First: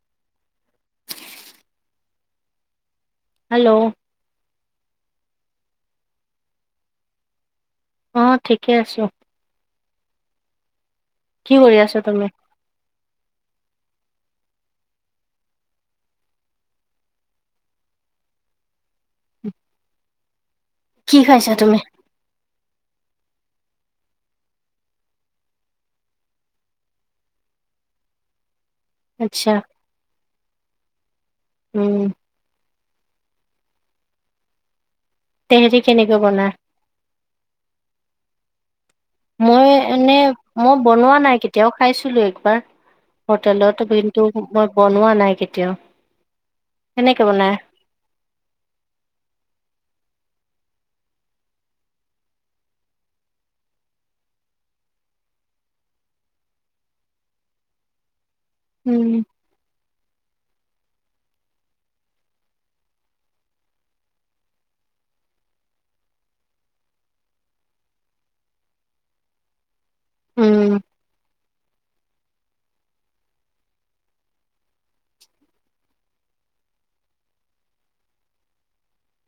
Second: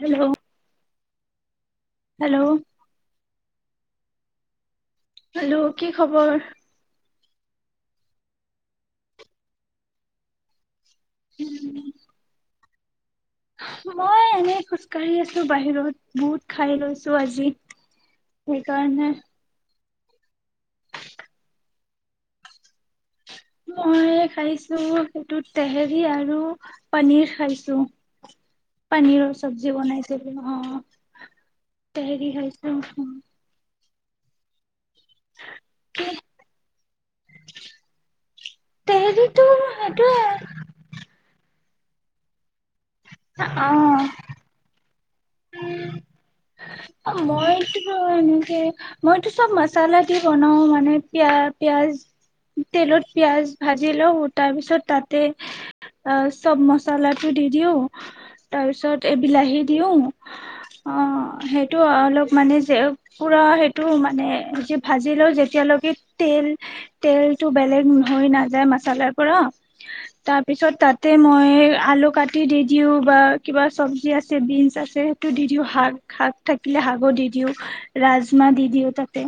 Hello. Hello? Hello? Hello, কি খবৰ? অ ঠিকে আছো। কি কৰি আছ তুমি? মই এনেই খোজকাঢ়ি আছো বাহিৰত বহুত খাই লৈছো আজি সেইকাৰণে [inaudible] কি খাইছা তুমি? মই খাইছো সেইটোত টেহেৰি আৰু পনীৰ খাইছো। পনীৰৰ আচ্ছা চব্জি বনাইছিলো। অ' উম উহ, তেহেৰী কি কেনেকে বনাই? তেহেৰিটো মই এনে সেইটোয়ে মই বনোৱা নাই। এতিয়াও খাইছিলো একবাৰ। অ হোটেলত কিন্তু মই বনোৱা নাই কেতিয়াও। অ' কেনেকে বনাই মইতো এনেকে মইতো চব মচালা দি বনাও মানে পিয়া, পিয়াজ তেলত পিয়াজ ভাজি লওঁ তাৰপিছত তাতে চব মচলাটো দি দিওঁ। তাৰ পিছত উম এই বিলাহী দিওঁ। অ' সেইটো টো অলপ মানে যে পুৰা সেইটো মানে যি ভাজি লওঁ, যেতিয়ালৈকে তেল-তেলটো বেলেগ হৈ নাযায় মাছলাৰ পৰা উম তাৰপিছত তাতে মই আলু কাটি দি দিওঁ বা কিবা চব্জি আছে বিনচ আছে সেইটো দি দিওঁ শাক-শাক। থাকিলে শাকো দি দিওঁ, ৰাজমাহ দি দিও তাতে,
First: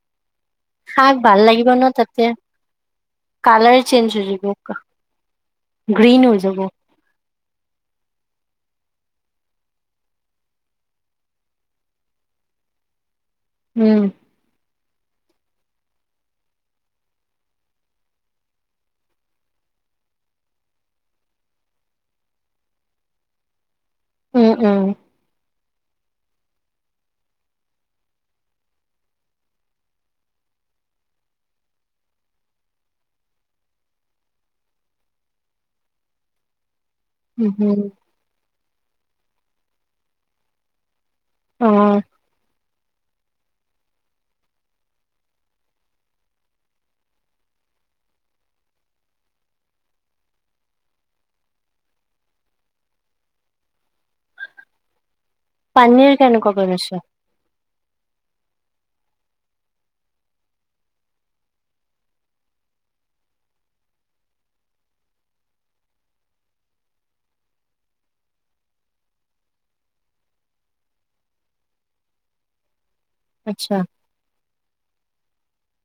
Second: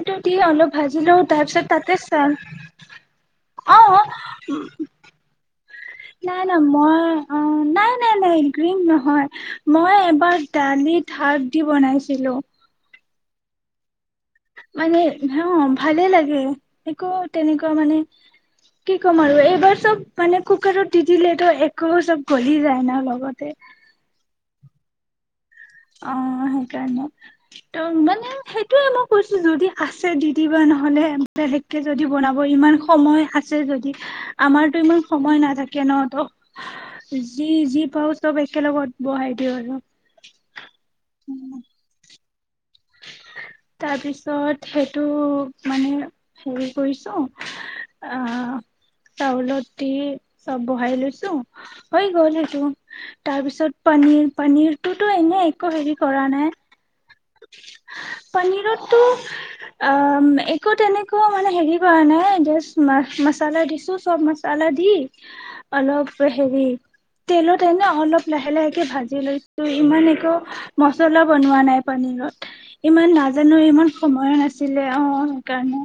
এইটো অলপ ভাজি শাক লও, ভাল তাৰপিছত লাগিব ন তাতে চাল, কালাৰ চেঞ্জ হৈ অহ। যাব গ্ৰীণ হৈ যাব নাই-নাই, মই অ' নাই-নাই-নাই, গ্ৰীণ নহয় মই এবাৰ দালিত শাক দি বনাইছিলো। উম, মানে হ ভালে লাগে, একো তেনেকুৱা মানে কি ক'ম আৰু এইবাৰ চব মানে কুকাৰত দি দিলেতো একো চব গলি যায় না লগতে। উম-উম, অ' সেইকাৰণে ত মানে সেইটোয়ে মই কৈছো যদি আছে দি-দিবা, নহলে বেলেগকে যদি বনাব ইমান সময় আছে যদি আমাৰতো ইমান সময় নাথাকে ন? ত উম উম যি-যি পাও চব এক একেলগত বহাই দিওঁ আৰু। অ' তাৰপিছত সেইটো মানে হেৰি কৰিছো, আহ চাউলত দি চব বহাই লৈছো হৈ গল, সেইটো তাৰপিছত পনীৰ-পনীৰটো পনীৰ কেনেকুৱা কৰি লৈছ? পনিৰতটো অ' একো তেনেকুৱা মানে হেৰি কৰা নাই, জাষ্ট মা-মছালা দিছো চব মছালা দি অলপ হেৰি তেলত এনে অলপ লাহে লাহেকে ভাজি লৈছো ইমান একো মচলা বনোৱা নাই। পানীৰীৰত। ইমান নাজানো আচ্ছা ইমান সময়ো নাছিল। ছিলে অ সেইকাৰণে।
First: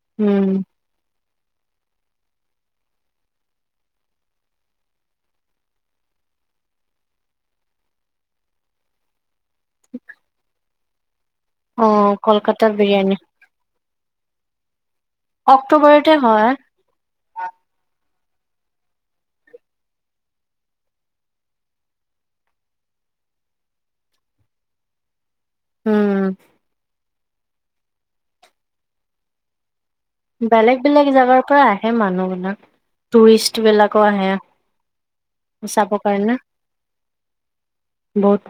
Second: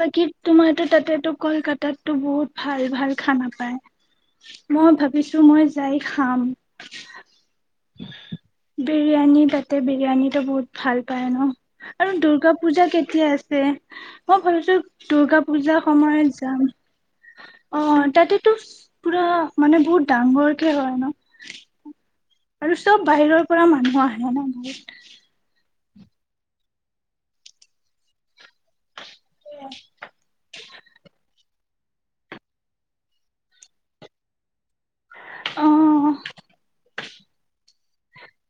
বাকি উম তোমাৰো তাতেতো কলকাতাতটো বহুত ভাল ভাল খানা পায় মই ভাবিছো মই যাই খাম। বিৰিয়ানী টাইপ তাতে বিৰিয়ানী বহুত ভাল পাওঁ ন অ আৰু দুৰ্গা কলকাতাৰ পূজা বিৰিয়ানী কেতিয়া আছে, মই ভাবিছো দুৰ্গা পূজা অক্টোবৰতে সময়ত হয় যাম। অ' তাতেতো পুৰা মানে বহুত ডাঙগৰকে হয়। ন' আৰু চব বাহিৰৰ পুৰা মানুহ আহে ন বহুত। উম। [unintelligible] [inaudible] বেলেগ বেলেগ জেগাৰ পৰা আহে মানুহবিলাক, টুৰিষ্টবিলাকো আহে। অ চাব পাৰে না?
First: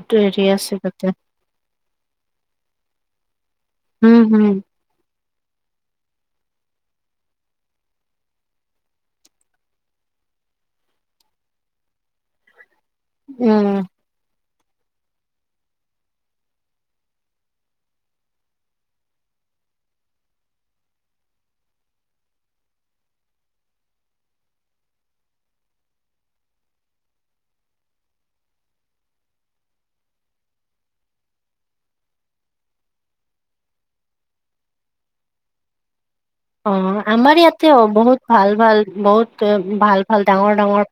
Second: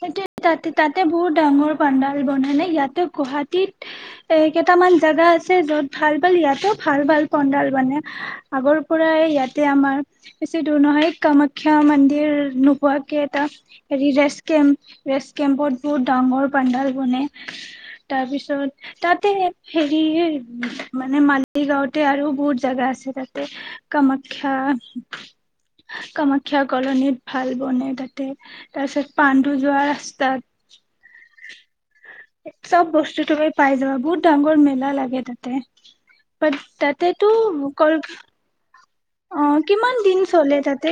সেইটো তাতে তাতে বহুত ডাঙৰ পাডাল বন নাই ইয়াতে গুৱাহাটীত উম এ হম কেইটামান জেগা আছে। যত ভাল ভাল ইয়াতো ভাল ভাল পেণ্ডেল মানে আগৰ পৰাই ইয়াতে আমাৰ বেছি দূৰ নহয় কামাখ্যা মন্দিৰ। খুৱা কেইটা উম ৰিজেচ। কেম্প ৰেষ্ট কেম্পত বহুত ডাঙৰ পেণ্ডেল বনাই তাৰপিছত তাতে হেৰি মানে মালিগাঁওতে আৰু বহুত জেগা আছে তাতে কামাখ্যা কামাখ্যা কলনীত ভাল বনে তাতে তাৰপিছত। পাণ্ডু যোৱা ৰাস্তাত। চব বস্তু তুমি পাই যাবা, বহুত ডাঙৰ মেলা লাগে তাতে। বাট অ তাতেতো আমাৰ ইয়াতেও কল বহুত ভাল ভাল। বহুত অ কিমান ভাল দিন ভাল ডাঙৰ চলে ডাঙৰ তাতে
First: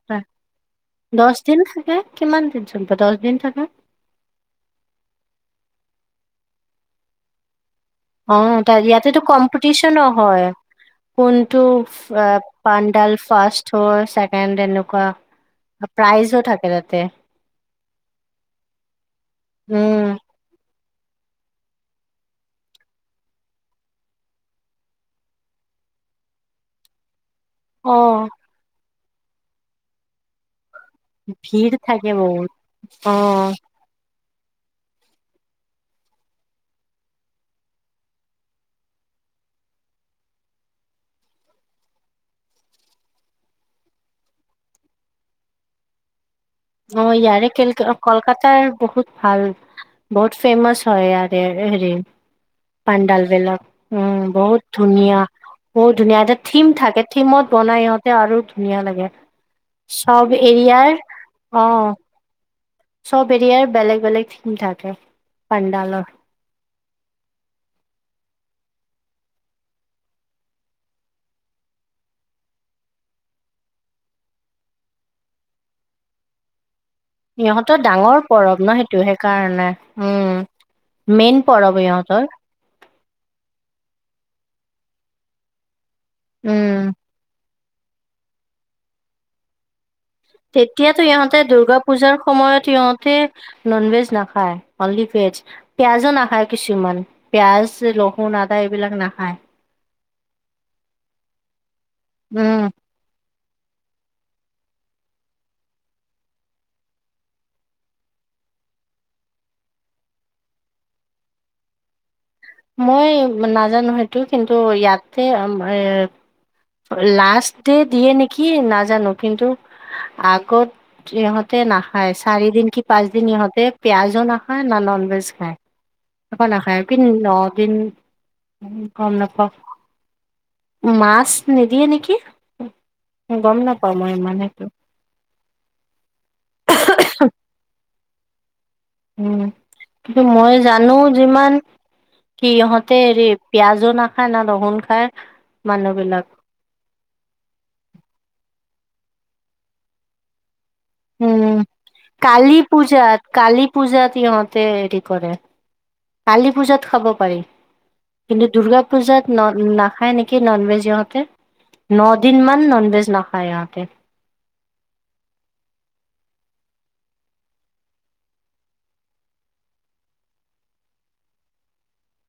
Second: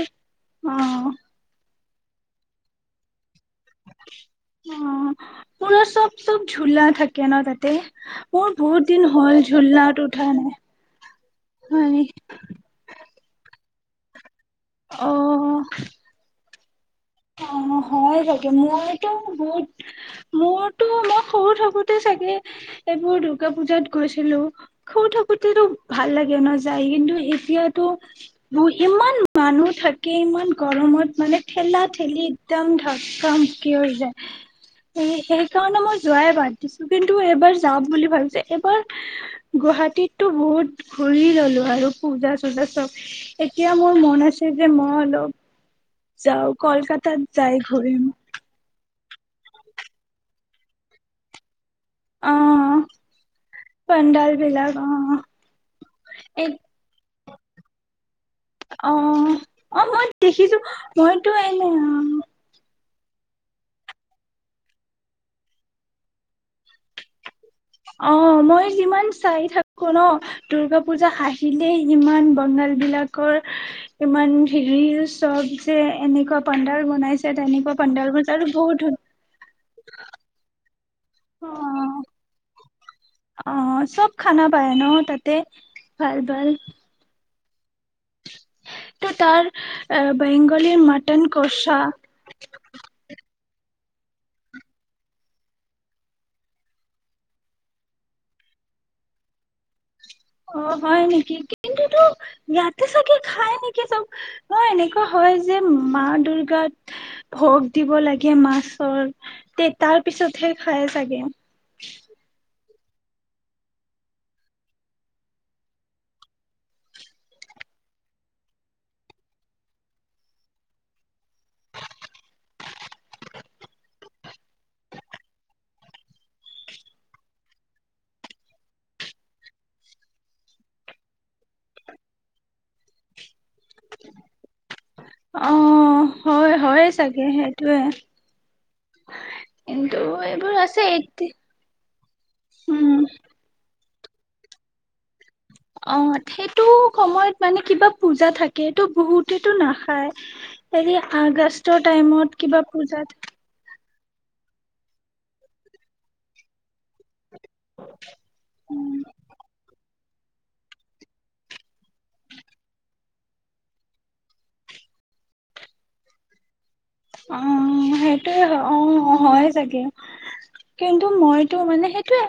অ দহ দিন। হে কিমান দিন চলিব দহ দিন থাকে অ পোনৰা [unintelligible] চব চব ঝোলা থাকে ন তাতে? অ মোৰ ত বহুত দিন ইয়াতেতো হ'ল ঝুলাত কম্পিটিচনো উঠা হয় নাই কোনটো হয় পেণ্ডেল ফাৰ্ষ্ট। চ চাক। [unintelligible] সে তেনেকুৱা অ প্ৰাইজো থাকে। [unintelligible] [unintelligible] অ হয় চাগে মইতো বহুত উম মোৰ। ত মই সৰু থাকোতে চাগে এইবোৰ দুূৰ্গা পুজাত গৈছিলো সৰু থাকোতে টো ভাল লাগে ন যাই কিন্তু। এতিয়া টো অ মই। ইমান মানুহ থাকে ইমান। গৰমত মানে ভিৰ ঠেলা। থাকে গ'লে বহুত একদম ধক্কা অ মিকি হৈ যায়। সেইকাৰণে মই যোৱাই বাদ দিছো কিন্তু এইবাৰ যাম বুলি ভাবিছো। এইবাৰ গুৱাহাটীতটো বহুত ঘুৰি ললো আৰু পূজা চুজা চব, এতিয়া মোৰ মন আছে যে মই অলপ যাওক। অ ইয়াৰে কলকাতাৰ বহুত। ভাল বহুত ফেমাচ হয় ইয়াৰে। হেৰি অ' পেণ্ডেল বিলাক পাণ্ডাল উম বহুত বিলাক অ' ধুনীয়া বহুত ধুনীয়া এটা এই থিম থাকে। থিমত বনাই আৰু ধুনীয়া লাগে, অ', অ', মই চব দেখিছো মইতো এৰিয়াৰ অ এনে চব এৰিয়াৰ বেলেগ বেলেগ থিম থাকে পানডালৰ। অ মই যিমান চাই থাকো ন দুৰ্গা পূজা আহিলেই ইমান বঙালবিলাকৰ ইমান হেৰি চব যে এনেকুৱা পাণ্ডাল বনাইছে তেনেকুৱা ইহঁতৰ পাণ্ডাল ডাঙৰ বনাইছে আৰু পৰৱ বহুত ন ধুন সেইটো সেইকাৰণে উম। মেইন পৰব অ', ইহঁতৰ। অ', চব খানা পায় ন তাতে? ভাল ভাল। উম তো তাৰ বেংগলীৰ তেতিয়াতো মটন ইহঁতে দুৰ্গা কষা পূজাৰ সময়ত ইহঁতে ননভেজ নাখায়। অনলি ভেজ, পিয়াজো নাখায় কিছুমান পিয়াজ লহুন আদা এইবিলাক নাখায়। অ' হয় নেকি কিন্তু তো উম ইয়াতে চাগে খাই নেকি চব ন, এনেকুৱা হয় যে মা দুৰ্গাত ভোগ দিব লাগে মাছৰ, তে তাৰ পিছতহে খাই চাগে। মই নাজানো সেইটো কিন্তু ইয়াতে এ লাষ্ট ডে দিয়ে নেকি নাজানো কিন্তু আগত ইহঁতে নাখায় চাৰি দিন কি পাঁচদিন ইহঁতে পিয়াজো নাখায় না নন ভেজ খায়। একো নাখায় কি ন' দিন গম নাপাওঁ মাছ নিদিয়ে নেকি গম নাপাও মই ইমানেতো। অ' হয় হয় চাগে সেইটোৱে উম কিন্তু এইবোৰ মই আছে জানো এ যিমান কি ইহঁতে উম, হেৰি পিয়াজো না ৰহুন খাই। অ সেইটো সময়ত মানে কিবা পূজা থাকে। টো বহুতেতটো নাখায়। এৰি উম আগষ্টৰ টাইমত কালী কিবা পূজাত কালী পূজাত ইহঁতে হেৰি কৰে, কালী পূজাত খাব পাৰি। কিন্তু দুৰ্গা পূজাত ন-নাখা খায় নেকি নন ভেজ ইহঁতে ন দিন মান ননভেজ নাখায় ইহঁতে। অ' সেইটোয়ে হয় অ হয় চাগে কিন্তু মইতো মানে সেইটোয়ে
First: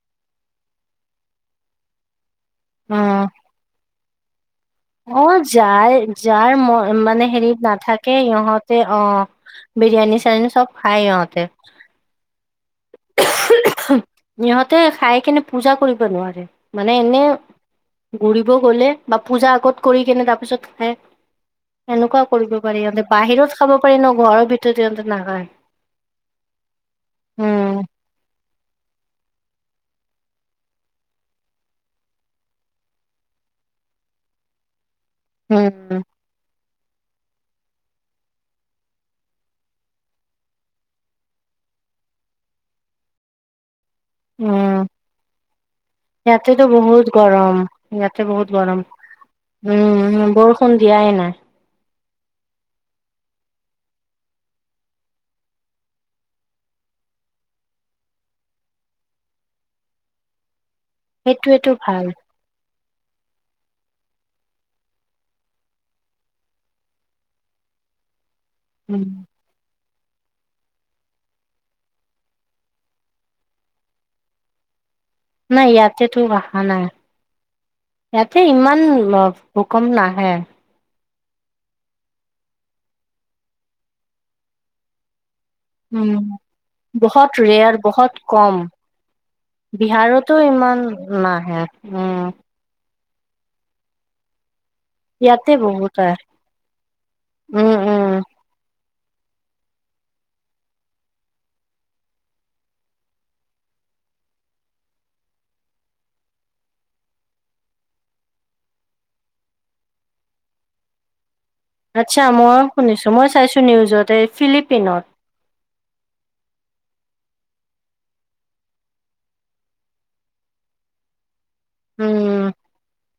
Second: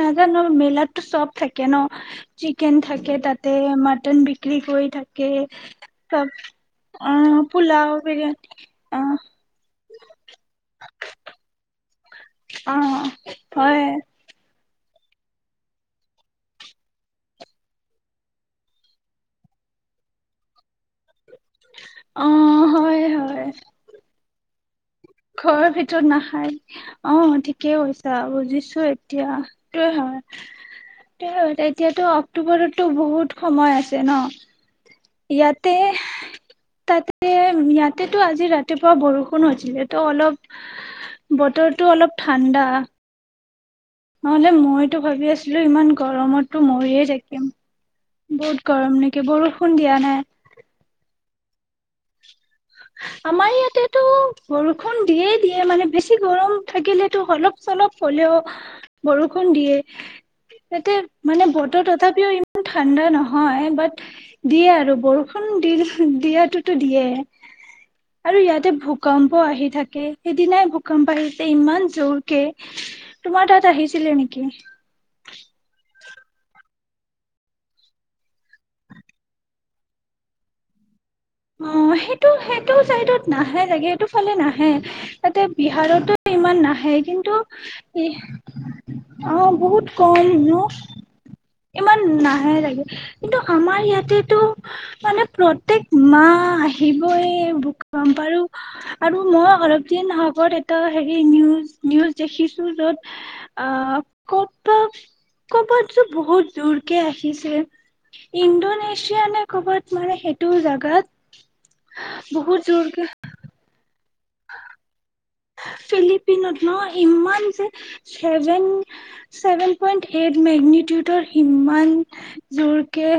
নাজানো মেলাতো চব থাকে ন। চিকেন অ থাকে তাতে মাটন বিক্ৰী কৰি থাকে অ' যাৰ চব যাৰ ম অ মানে হেৰিত পোলাও নাথাকে বিৰিয়ানী ইিহঁতে অ বিৰিয়ানী ছিৰিয়ানী চব খায় ইহতে। অ' হয়। ইহঁতে খাই কেনে পূজা কৰিব নোৱাৰে, মানে এনে ঘূৰিব গ'লে বা পূজা আগত কৰি কেনে তাৰ পিছত খাই। এনেকুৱাও অ কৰিব পাৰি ইহঁতে হয় হয় বাহিৰত খাব পাৰি ন ঘৰত ভিতৰত সিহঁতে নাখায়। ঘৰৰ ভিতৰত নাখাই অ' ঠিকেই উম কৈছা বুজিছো। টো এতিয়া ইয়াতে উম। তাতে। তাতেতো আজি ৰাতিপুৱা বৰষুণ হৈছিলে টো অলপ বতৰটো অলপ ঠাণ্ডা। নহ'লে, উম মইতো ভাবি আছিলো ইমান গৰমততো ইয়াতেতো বহুত মৰিয়ে থাকিম গৰম ইয়াতে বহুত গৰম নেকি বৰষুণ দিয়া উম নাই? বৰষুণ দিয়াই নাই আমাৰ ইয়াতেতো বৰষুণ দিয়েই দিয়ে মানে বেছি গৰম থাকিলেতো অলপ চলপ হ'লেও বৰষুণ দিয়ে। তাতে মানে সেইটোৱেতো বতৰ ভাল তথাপিও ইমান ঠাণ্ডা নহয় হয় বাট দিয়ে আৰু বৰষুণ দি দিয়াতোটো দিয়ে আৰু ইয়াতে উম। ভূকম্প আহি থাকে থাকে সেইদিনাই ভূকম্প আহিছে ইমান জোৰকে তোমাৰ তাত আহিছিলে নেকি নাই ইয়াতেতো অহা নাই ইয়াতে ইমান ভূকম্প নাহে অ সেইটো সেইটোও চাইডত নাহে জাগে সেইটো ফালে নাহে তাতে বিহাৰতো উম ইমান নাহে বহুত কিন্তু ৰেয়াৰ বহুত কম। আহ বহুত কম বিহাৰতো ন ইমান নাহে ইমান উম নাহে চাগে কিন্তু আমাৰ ইয়াতেতো মানে ইয়াতে প্ৰত্যেক বহুত আহে মাহ আহিবই উম উম। ভূকম্প আৰু আৰু মই অলপ দিন আগত এটা হেৰি নিউজ নিউজ দেখিছো য'ত আহ কবাত কবাত যো বহুত জোৰকে আহিছে ইণ্ডোনেছিয়া নে ক'ৰবাত মানে সেইটোও যাব গাত আচ্ছা মই শুনিছো মই চাইছোঁ নিউজতে ফিলিপিনত ফিলিপিনত ন ইমান যে চেভেন চেভেন পইণ্ট এইট মেগনিটিউতৰ ইমান উম জোৰকে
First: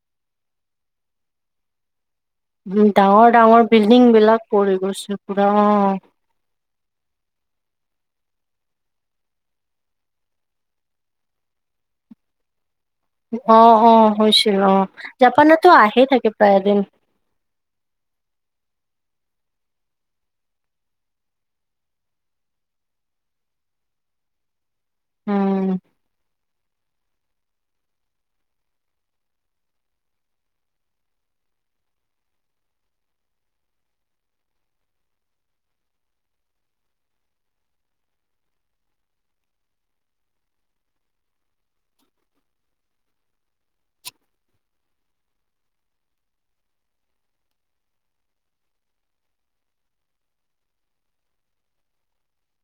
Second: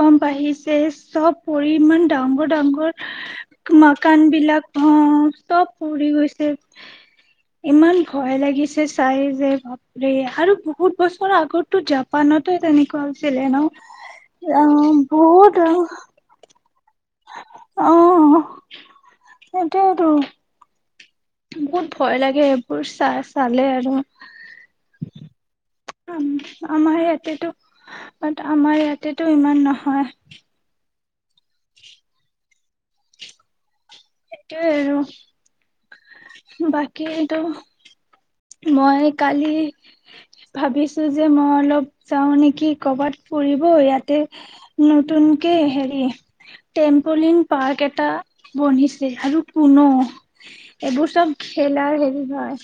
কম বাঢ়িছে চব পৰিমাণ ডাঙৰ উম ডাঙৰ বিল্ডিং মাকান বিলাক পৰি হ গৈছে পুৰা চব অ পৰি গৈছে ইমান ভয় লাগিছে চাই যে বাপৰে আৰু বহুত বছৰ আগত টো জাপানতে তেনেকুৱা হৈছিলে ন অ অ হৈছিল অ জাপানতো আহে থাকে প্ৰায় এদিন অহ সেইটোৱেইতো বহুত ভয় লাগে এইবোৰ চা চালে আৰু উম আম আমাৰ ইয়াতেটো আমাৰ ইয়াতেটো ইমান নহয় সেইটোৱে আৰু বাকীতো মই কালি ভাবিছোঁ যে মই অলপ যাওঁ নেকি ক'ৰবাত ফুৰিব ইয়াতে নতুনকে হেৰি টেম্পলিন পাৰ্ক এটা বনিছ আৰু পোনো এইবোৰ চব খেলাৰ হেৰি হয়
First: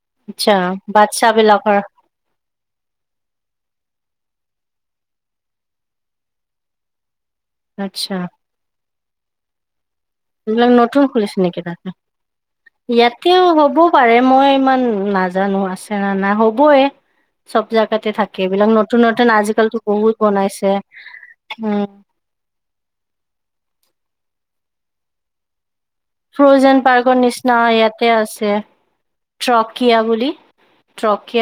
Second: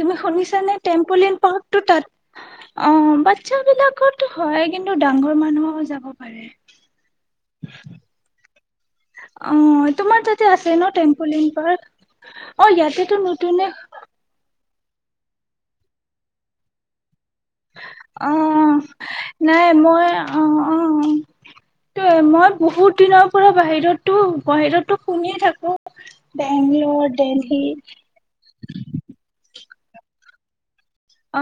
তুমি আচ্ছা শুনিছানে বাচ্ছা টেম্পলিয়ান বিলাকৰ পাৰ্কটো তাত অ বাদচা বিলাকতো হয় কিন্তু ডাঙৰ মানুহো যাব পাৰে আচ্ছা অহ এইবিলাক নতুন খুলিছে নেকি তাতে অ ইয়াতেতো ইয়াতেও নতুনে হ'ব পাৰে মই ইমান নাজানো আছে নে নাই হ'বই চব জাগাতে থাকে এইবিলাক অহ, নতুন নতুন নাই আজিকালিতো মই বহুত বনাইছে অ-অ উম ত মই বহুত দিনৰ পৰা বাহিৰত তো বাহিৰতো শুনিয়ে থাকো ফ্ৰজেন বেংলৰ, পাৰ্কৰ নিচিনা দেলহি ইয়াতে আছে। ট্ৰক কিয় বুলি।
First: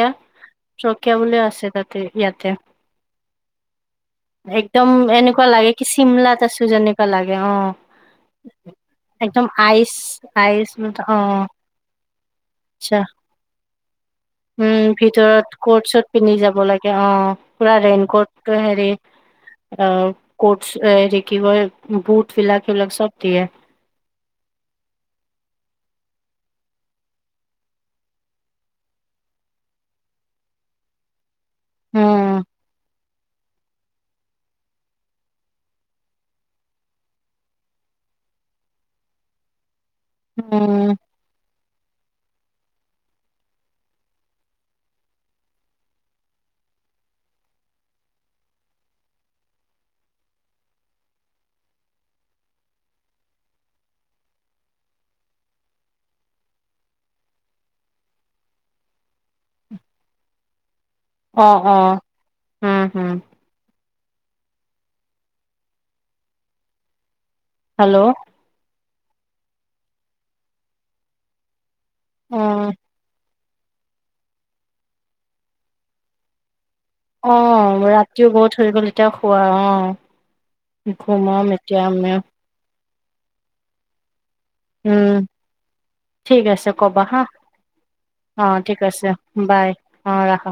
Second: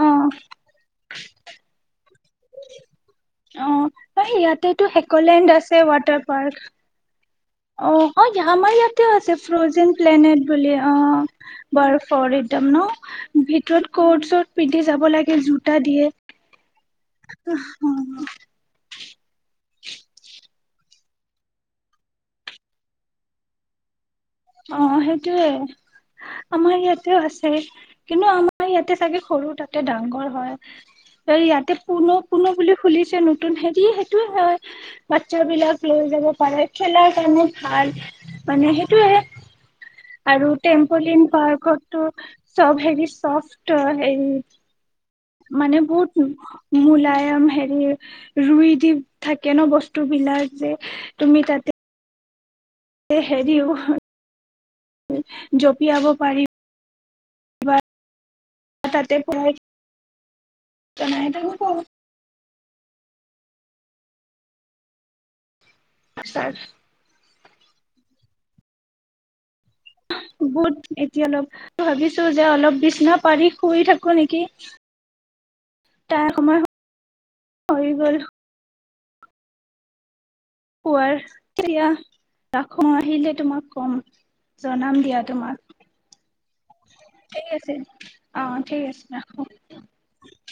অ', বুলি আছে তাতে। ইয়াতে অ', ইয়াতেতো একদম এনেকুৱা হেকলেণ্ড লাগে আছে কি ৱাটাৰ চিমলাত পাৰ্ক আছো যেনেকুৱা লাগে। অ', - অ', আমাৰ ইয়াতে আছে একদম ফ্ৰজেন আইচ প্লেনেট আইচ বুলি অ', বাৰফৰ একদম ন আচ্ছা ভিতৰত ক'ৰ্ট চট পিন্ধি উম যাব লাগে ভিতৰত জোতা কোট চট দিয়ে। পিন্ধি যাব লাগে অ পুৰা ৰেইনকোট হেৰি অ', কটচ হেৰি কি কয় বুট ফিলাকল চব দিয়ে। অ ', সেইটোয়ে আমাৰ ইয়াতেও আছে কিন্তু আমাৰ ইয়াতে চাগে সৰু তাতে ডাঙগৰ হয়। ত ইয়াতে পুনো- উম পুনো বুলি খুলি নতুন হেৰি সেইটোয়ে হয়', বাচ্ছাবলাক লৈ যাব পাৰে খেলাৰ কাৰণে ভাল মানে সেইটোয়ে আৰু উম টেম্পলিন পাৰ্কতো চব হেৰি চফট হে মানে বহুত মূলায়ম হেৰি ৰুই দি থাকে ন বস্তু বিলাক যে তুমি তাতে হেৰিও, জঁপিয়াব পাৰি, তাতে প ত নাই তেনেকুৱা অ উম-হুম আচাদ হেল্ল'? বহুত এতিয়া অলপ ভাবিছো যে অলপ বিছনা পাৰি শুই থাকো নেকি? তাৰ সময় হৈ অ', গ'ল ৰাতিও বহত ধৰিব লিব এয়া খোৱা অ', ঘুমাম এতিয়া আমিও। খ আহিলে তোমাক কম। জনাম উম', দিয়া তোমাক ঠিক আছে কবা হা ঠিক আছে অ', ঠিক আছে বাই অ', ৰাখ।